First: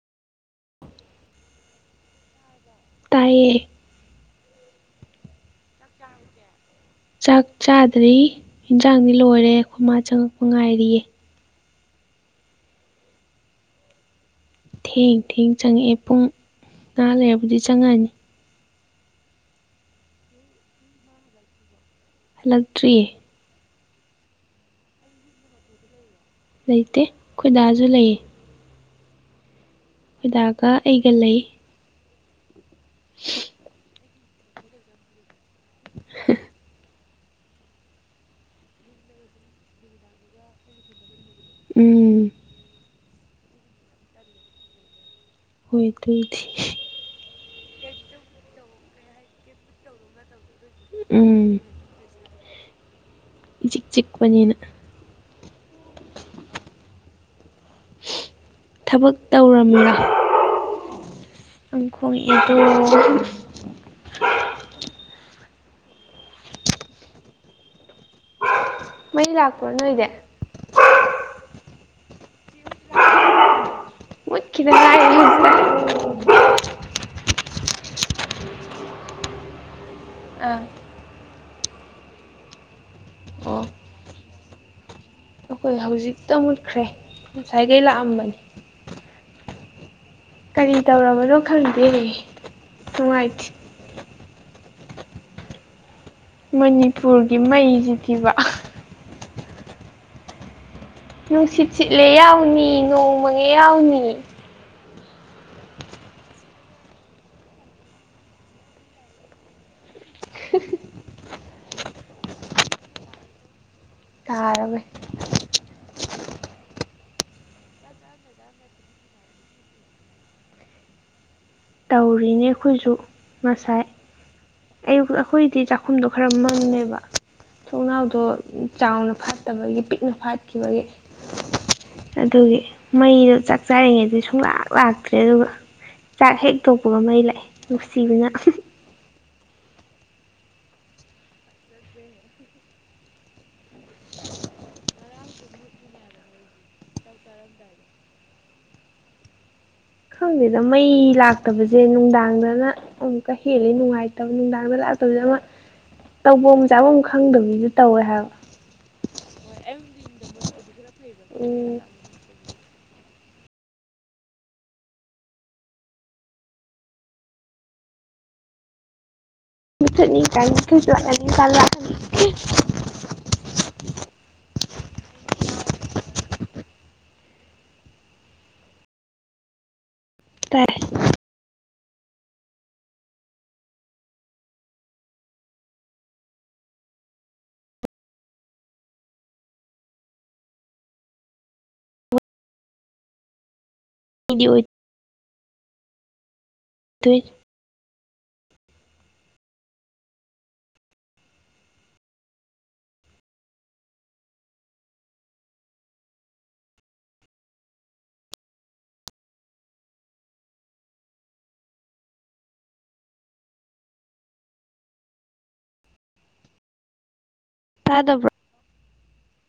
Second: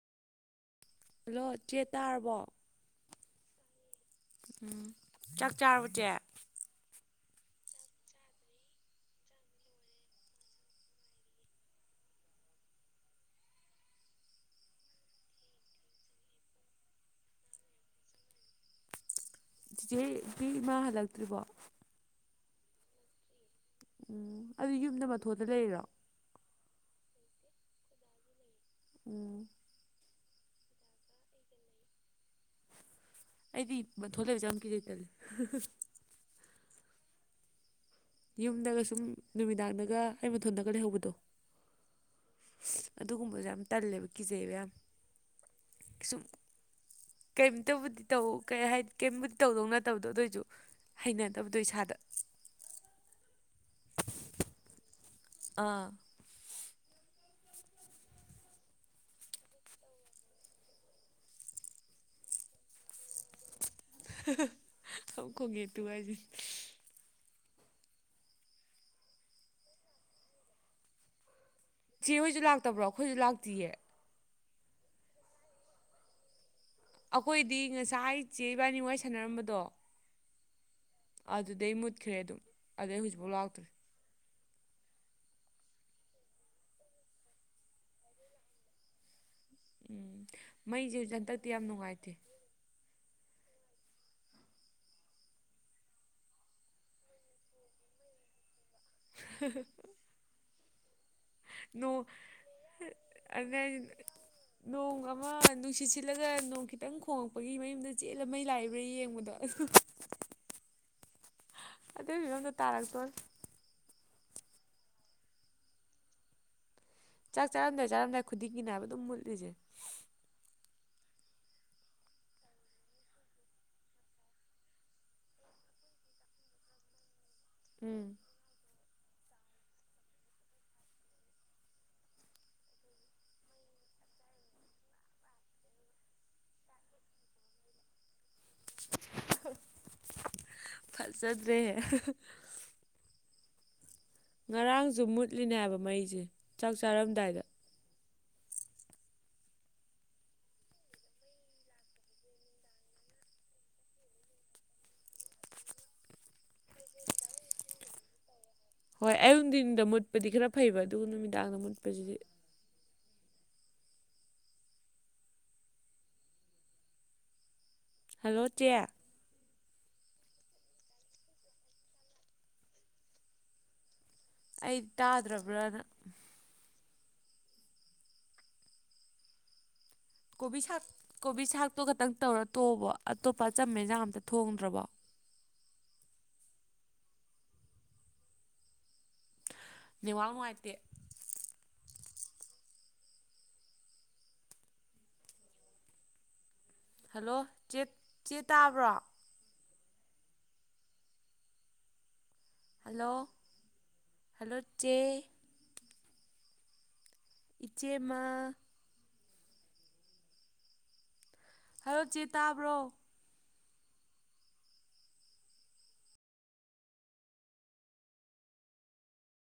hello ꯆꯦ ꯇꯥꯔꯕꯣ ꯇꯥꯏꯌꯦ ꯎꯝ ꯆꯥꯛ ꯆꯥꯔꯕꯣ ꯆꯦ ꯆꯥꯛ ꯆꯥꯗ꯭ꯔꯤ ꯍꯦꯟꯖꯥꯡꯗꯤ ꯂꯣꯏꯔꯦ ꯑꯩꯈꯣꯏ ꯃꯥ ꯆꯪꯉꯛꯄ ꯉꯥꯏꯔꯤꯌꯦ ꯊꯦꯡ ꯊꯦꯡ ꯆꯪꯉꯛꯑꯦ ꯄꯨꯡ ꯉꯍꯥꯛ ꯂꯩꯔꯕꯨꯗꯤ ꯆꯪꯉꯛꯑꯅꯤ ꯆꯤꯆꯦꯒꯤ ꯏꯃꯥ ꯍꯜꯂꯛꯇ꯭ꯔꯤꯕꯣ ꯍꯜꯂꯛꯇ꯭ꯔꯤꯌꯦ ꯎꯝ ꯑꯗꯨ ꯌꯨꯝꯗ ꯃꯊꯣꯟꯗ ꯂꯩꯔꯤꯔꯣ ꯂꯩꯇꯦ ꯈꯣꯏ ꯗꯥꯁꯨ ꯂꯩꯌꯦ ꯎꯝ ꯈꯣꯏ ꯗꯥꯒ ꯑꯩꯒ ꯂꯩ ꯑꯩꯗꯤ ꯃꯊꯣꯟ ꯂꯩꯕꯁꯦ ꯌꯥꯝ ꯀꯤ ꯇꯜꯂꯦ ꯍ ꯌꯨꯝꯗꯒ ꯁꯨꯝ ꯅꯨꯃꯤꯗꯥꯡꯗꯒ ꯑꯩ ꯃꯊꯣꯟꯗꯒ ꯂꯩꯍꯧꯕꯗꯣ ꯎꯝ ꯑꯗꯨꯒꯨꯝꯕꯁꯦ ꯌꯥꯝ ꯇꯜꯂꯦꯕ ꯀꯤꯖꯩꯕ ꯌꯥꯝ ꯍꯣꯏ ꯗꯨꯕꯨꯗꯤ ꯀꯔꯤꯝꯇꯕꯨꯗꯤ ꯇꯧ ꯀ ꯍꯥꯏꯗꯤ ꯀꯔꯤꯝꯇꯕꯨꯗꯤ ꯇꯧꯗꯧ ꯅꯠꯇꯕꯗꯣ ꯑꯗꯨꯑꯣꯏꯁꯨ ꯎꯝ ꯍꯩꯅꯗꯕꯗꯣ ꯏꯁꯥꯗ ꯏꯆꯤꯛ ꯆꯤꯛꯄꯅꯤꯅ ꯑꯥ ꯊꯕꯛ ꯇꯧꯔꯃꯤꯔꯥ ꯑꯗꯨꯈꯣꯡ ꯏꯗ ꯑꯃꯛ ꯈꯣꯡꯉꯦ ꯇꯨ ꯍꯥꯏꯁꯦ ꯃꯩ ꯂꯥꯛꯄꯣ ꯅꯣꯏꯗꯤ ꯁꯤꯍꯣꯏꯁꯨ ꯂꯥꯛꯇꯕ꯭ꯔꯣ ꯑꯩꯈꯣꯏꯁꯨ ꯂꯥꯛꯇꯤꯌꯦ ꯗꯦ ꯑꯩꯈꯣꯏꯗꯤ ꯉꯁꯥꯏꯆꯦꯕꯥꯅꯤꯋꯥꯏ ꯁꯥꯟꯅꯔꯝꯕꯗꯣ ꯑ ꯑꯗꯨꯗꯤꯩ ꯃꯨꯠꯈ꯭ꯔꯦ ꯑꯗꯨꯝ ꯑꯗꯨꯗꯩ ꯍꯧꯖꯤꯛꯐꯥꯎ ꯑꯣ ꯂꯥꯛꯇꯔꯤ ꯑꯩꯈꯣꯏ ꯍꯧꯖꯤꯛꯇ ꯃꯨꯠꯈ꯭ꯔꯦ ꯉꯁꯥꯏꯈꯩ ꯂꯥꯛꯑꯝꯕꯅꯤ ꯎꯝ ꯀꯔꯤ ꯃꯩꯁꯦ ꯍꯧꯖꯤꯛ ꯇꯧꯔꯕꯅꯣ ꯍꯟꯗꯛꯇꯤ ꯌꯥꯝ ꯈꯪꯗꯦ ꯅꯨꯡꯉꯥꯏꯇꯦ ꯅꯨꯡꯉꯥꯏꯇꯦ ꯃꯅꯤꯄꯨꯔꯒꯤ ꯃꯩꯁꯤ ꯗꯤꯕ [unintelligible] ꯅꯨꯡꯁꯤꯠ ꯅꯣꯡ ꯁꯤꯠꯂꯦ ꯌꯥꯎꯅꯤ ꯅꯣꯡ ꯃꯪꯉ‌ꯦ ꯌꯥꯎꯅꯤ ꯅꯣꯡ ꯑꯃ ꯅꯨꯡꯁꯤꯠ ꯁꯤꯠꯂꯒ ꯅꯣꯡ ꯈꯤꯇꯪ ꯈꯣꯡꯉꯛꯄꯒꯤ ꯃꯌꯨꯝꯗ ꯆꯦꯜꯂ ꯃꯩ ꯂꯥꯛꯏꯕ꯭ꯔꯥ ꯌꯦꯡꯕꯗꯣ [unintelligible] [unintelligible] ꯑꯗꯨꯏ ꯐꯤꯚꯝꯗ‌ꯣ ꯇꯥꯔꯛꯇꯣꯔ ꯇꯥꯔꯃꯦ ꯆꯥꯛ ꯆꯥꯔꯝꯗꯥꯏ ꯆꯥꯔꯝꯗꯥꯏ ꯈꯨꯗꯤꯡꯒꯤꯅꯦ ꯍꯥꯏꯕ ꯑꯗꯨꯝ ꯃꯨꯠꯂꯤꯁꯦ ꯇꯧꯔꯤꯅꯦ ꯑꯩꯈꯣꯏꯁꯨ ꯉꯁꯥꯏ ꯑꯌꯨ ꯑꯩꯈꯣꯏꯗꯤ ꯆꯥꯛꯈꯨꯝꯗꯣ ꯈꯔ ꯃꯝꯃ‌ꯦꯕ ꯎꯝ ꯊꯣꯡꯅꯥꯎꯗꯣ ꯆꯥꯎꯅ ꯐꯥꯠꯇꯕꯒꯤ ꯄꯤꯛꯅ ꯐꯥꯠꯈꯤꯕꯒꯤ ꯑꯗꯨꯒꯤ ꯃꯩꯗꯣ ꯆꯥꯛ ꯆꯥꯔꯤꯉꯩꯗ ꯁꯨꯡꯂꯥꯛ ꯂꯥꯛꯇ꯭ꯔꯦ ꯑꯗꯨꯒ ꯆꯥꯛ ꯍꯦꯛ ꯇꯣꯛꯄꯒ ꯃꯩ ꯂꯥꯛꯑꯦ ꯅꯨꯡꯁꯤꯕꯅ ꯐꯖꯗ꯭ꯔ‌ꯦꯍ‌ꯦ ꯉꯔꯥꯡꯖꯨ ꯃꯨꯠꯂꯤꯅꯦ ꯍꯥꯏꯕ ꯃꯩꯁꯦ ꯆꯥꯛ ꯆꯥꯔꯝꯗꯥꯏꯗ ꯈꯪꯗ‌ꯦꯗ ꯃꯩ ꯂꯥꯛꯇꯕꯁꯦ ꯅꯨꯡꯗꯥꯡꯗꯅ ꯑꯃꯨꯛꯀ ꯍꯦꯜꯂꯤ ꯅꯨꯡꯉꯥꯏꯇꯕ ꯅꯨꯡꯗꯥꯡꯗ ꯂꯥꯛꯇꯕꯗꯁ‌ꯦ ꯑꯃ ꯇꯧꯕꯝ ꯆꯥꯐꯝ ꯈꯪꯗꯕꯤꯁꯨ ꯇꯧꯋꯦ ꯍꯥꯏꯕ ꯍꯣꯏ ꯑꯩꯌꯨꯛ ꯅꯨꯡꯊꯤꯟꯗ ꯃꯨꯠꯄꯗꯤ ꯈꯔ ꯐꯩꯕ ꯑꯗꯨꯒ ꯅꯨꯃꯤꯗꯥꯡꯗ ꯎꯝ ꯃꯨꯠꯄꯁꯤꯗꯤ ꯍꯜꯂꯣ ꯆꯦ ꯃꯨꯊꯠꯅꯤ [unintelligible] ꯑꯩ ꯇꯥꯗ꯭ꯔꯕ꯭ꯔꯥꯅ ꯀꯣꯕꯤ ꯇꯥꯏ ꯁꯥꯛ ꯀꯣꯕꯤ ꯁꯥꯛꯇꯣ ꯈꯛꯇꯪ ꯇꯧꯔ ꯇꯣꯛꯑꯕ‌ꯣ ꯑꯇꯣꯞꯄ ꯑꯆꯝꯕ ꯑꯦꯟꯖꯥꯡ ꯑꯝꯇ ꯊꯣꯡꯗ꯭ꯔꯕꯣ ꯅ‌ꯦꯋꯥꯥꯛ ꯅꯨꯡꯉꯥꯏꯇꯦ ꯗꯤ ꯑꯣꯏ ꯑꯣꯏꯗꯣꯏꯅꯤ ꯍꯜꯂ‌ꯣ ꯆ‌ꯦ ꯆꯦ ꯇꯥꯕ꯭ꯔꯣ ꯍꯜꯂꯣ ꯍꯜꯂꯣꯆꯦ ꯏꯆꯦ ꯃꯥ ꯍꯥꯔ‌ꯣ ꯆꯦ ꯇꯥꯕ꯭ꯔꯣ ꯇꯥꯗꯕ꯭ꯔ‌ꯣ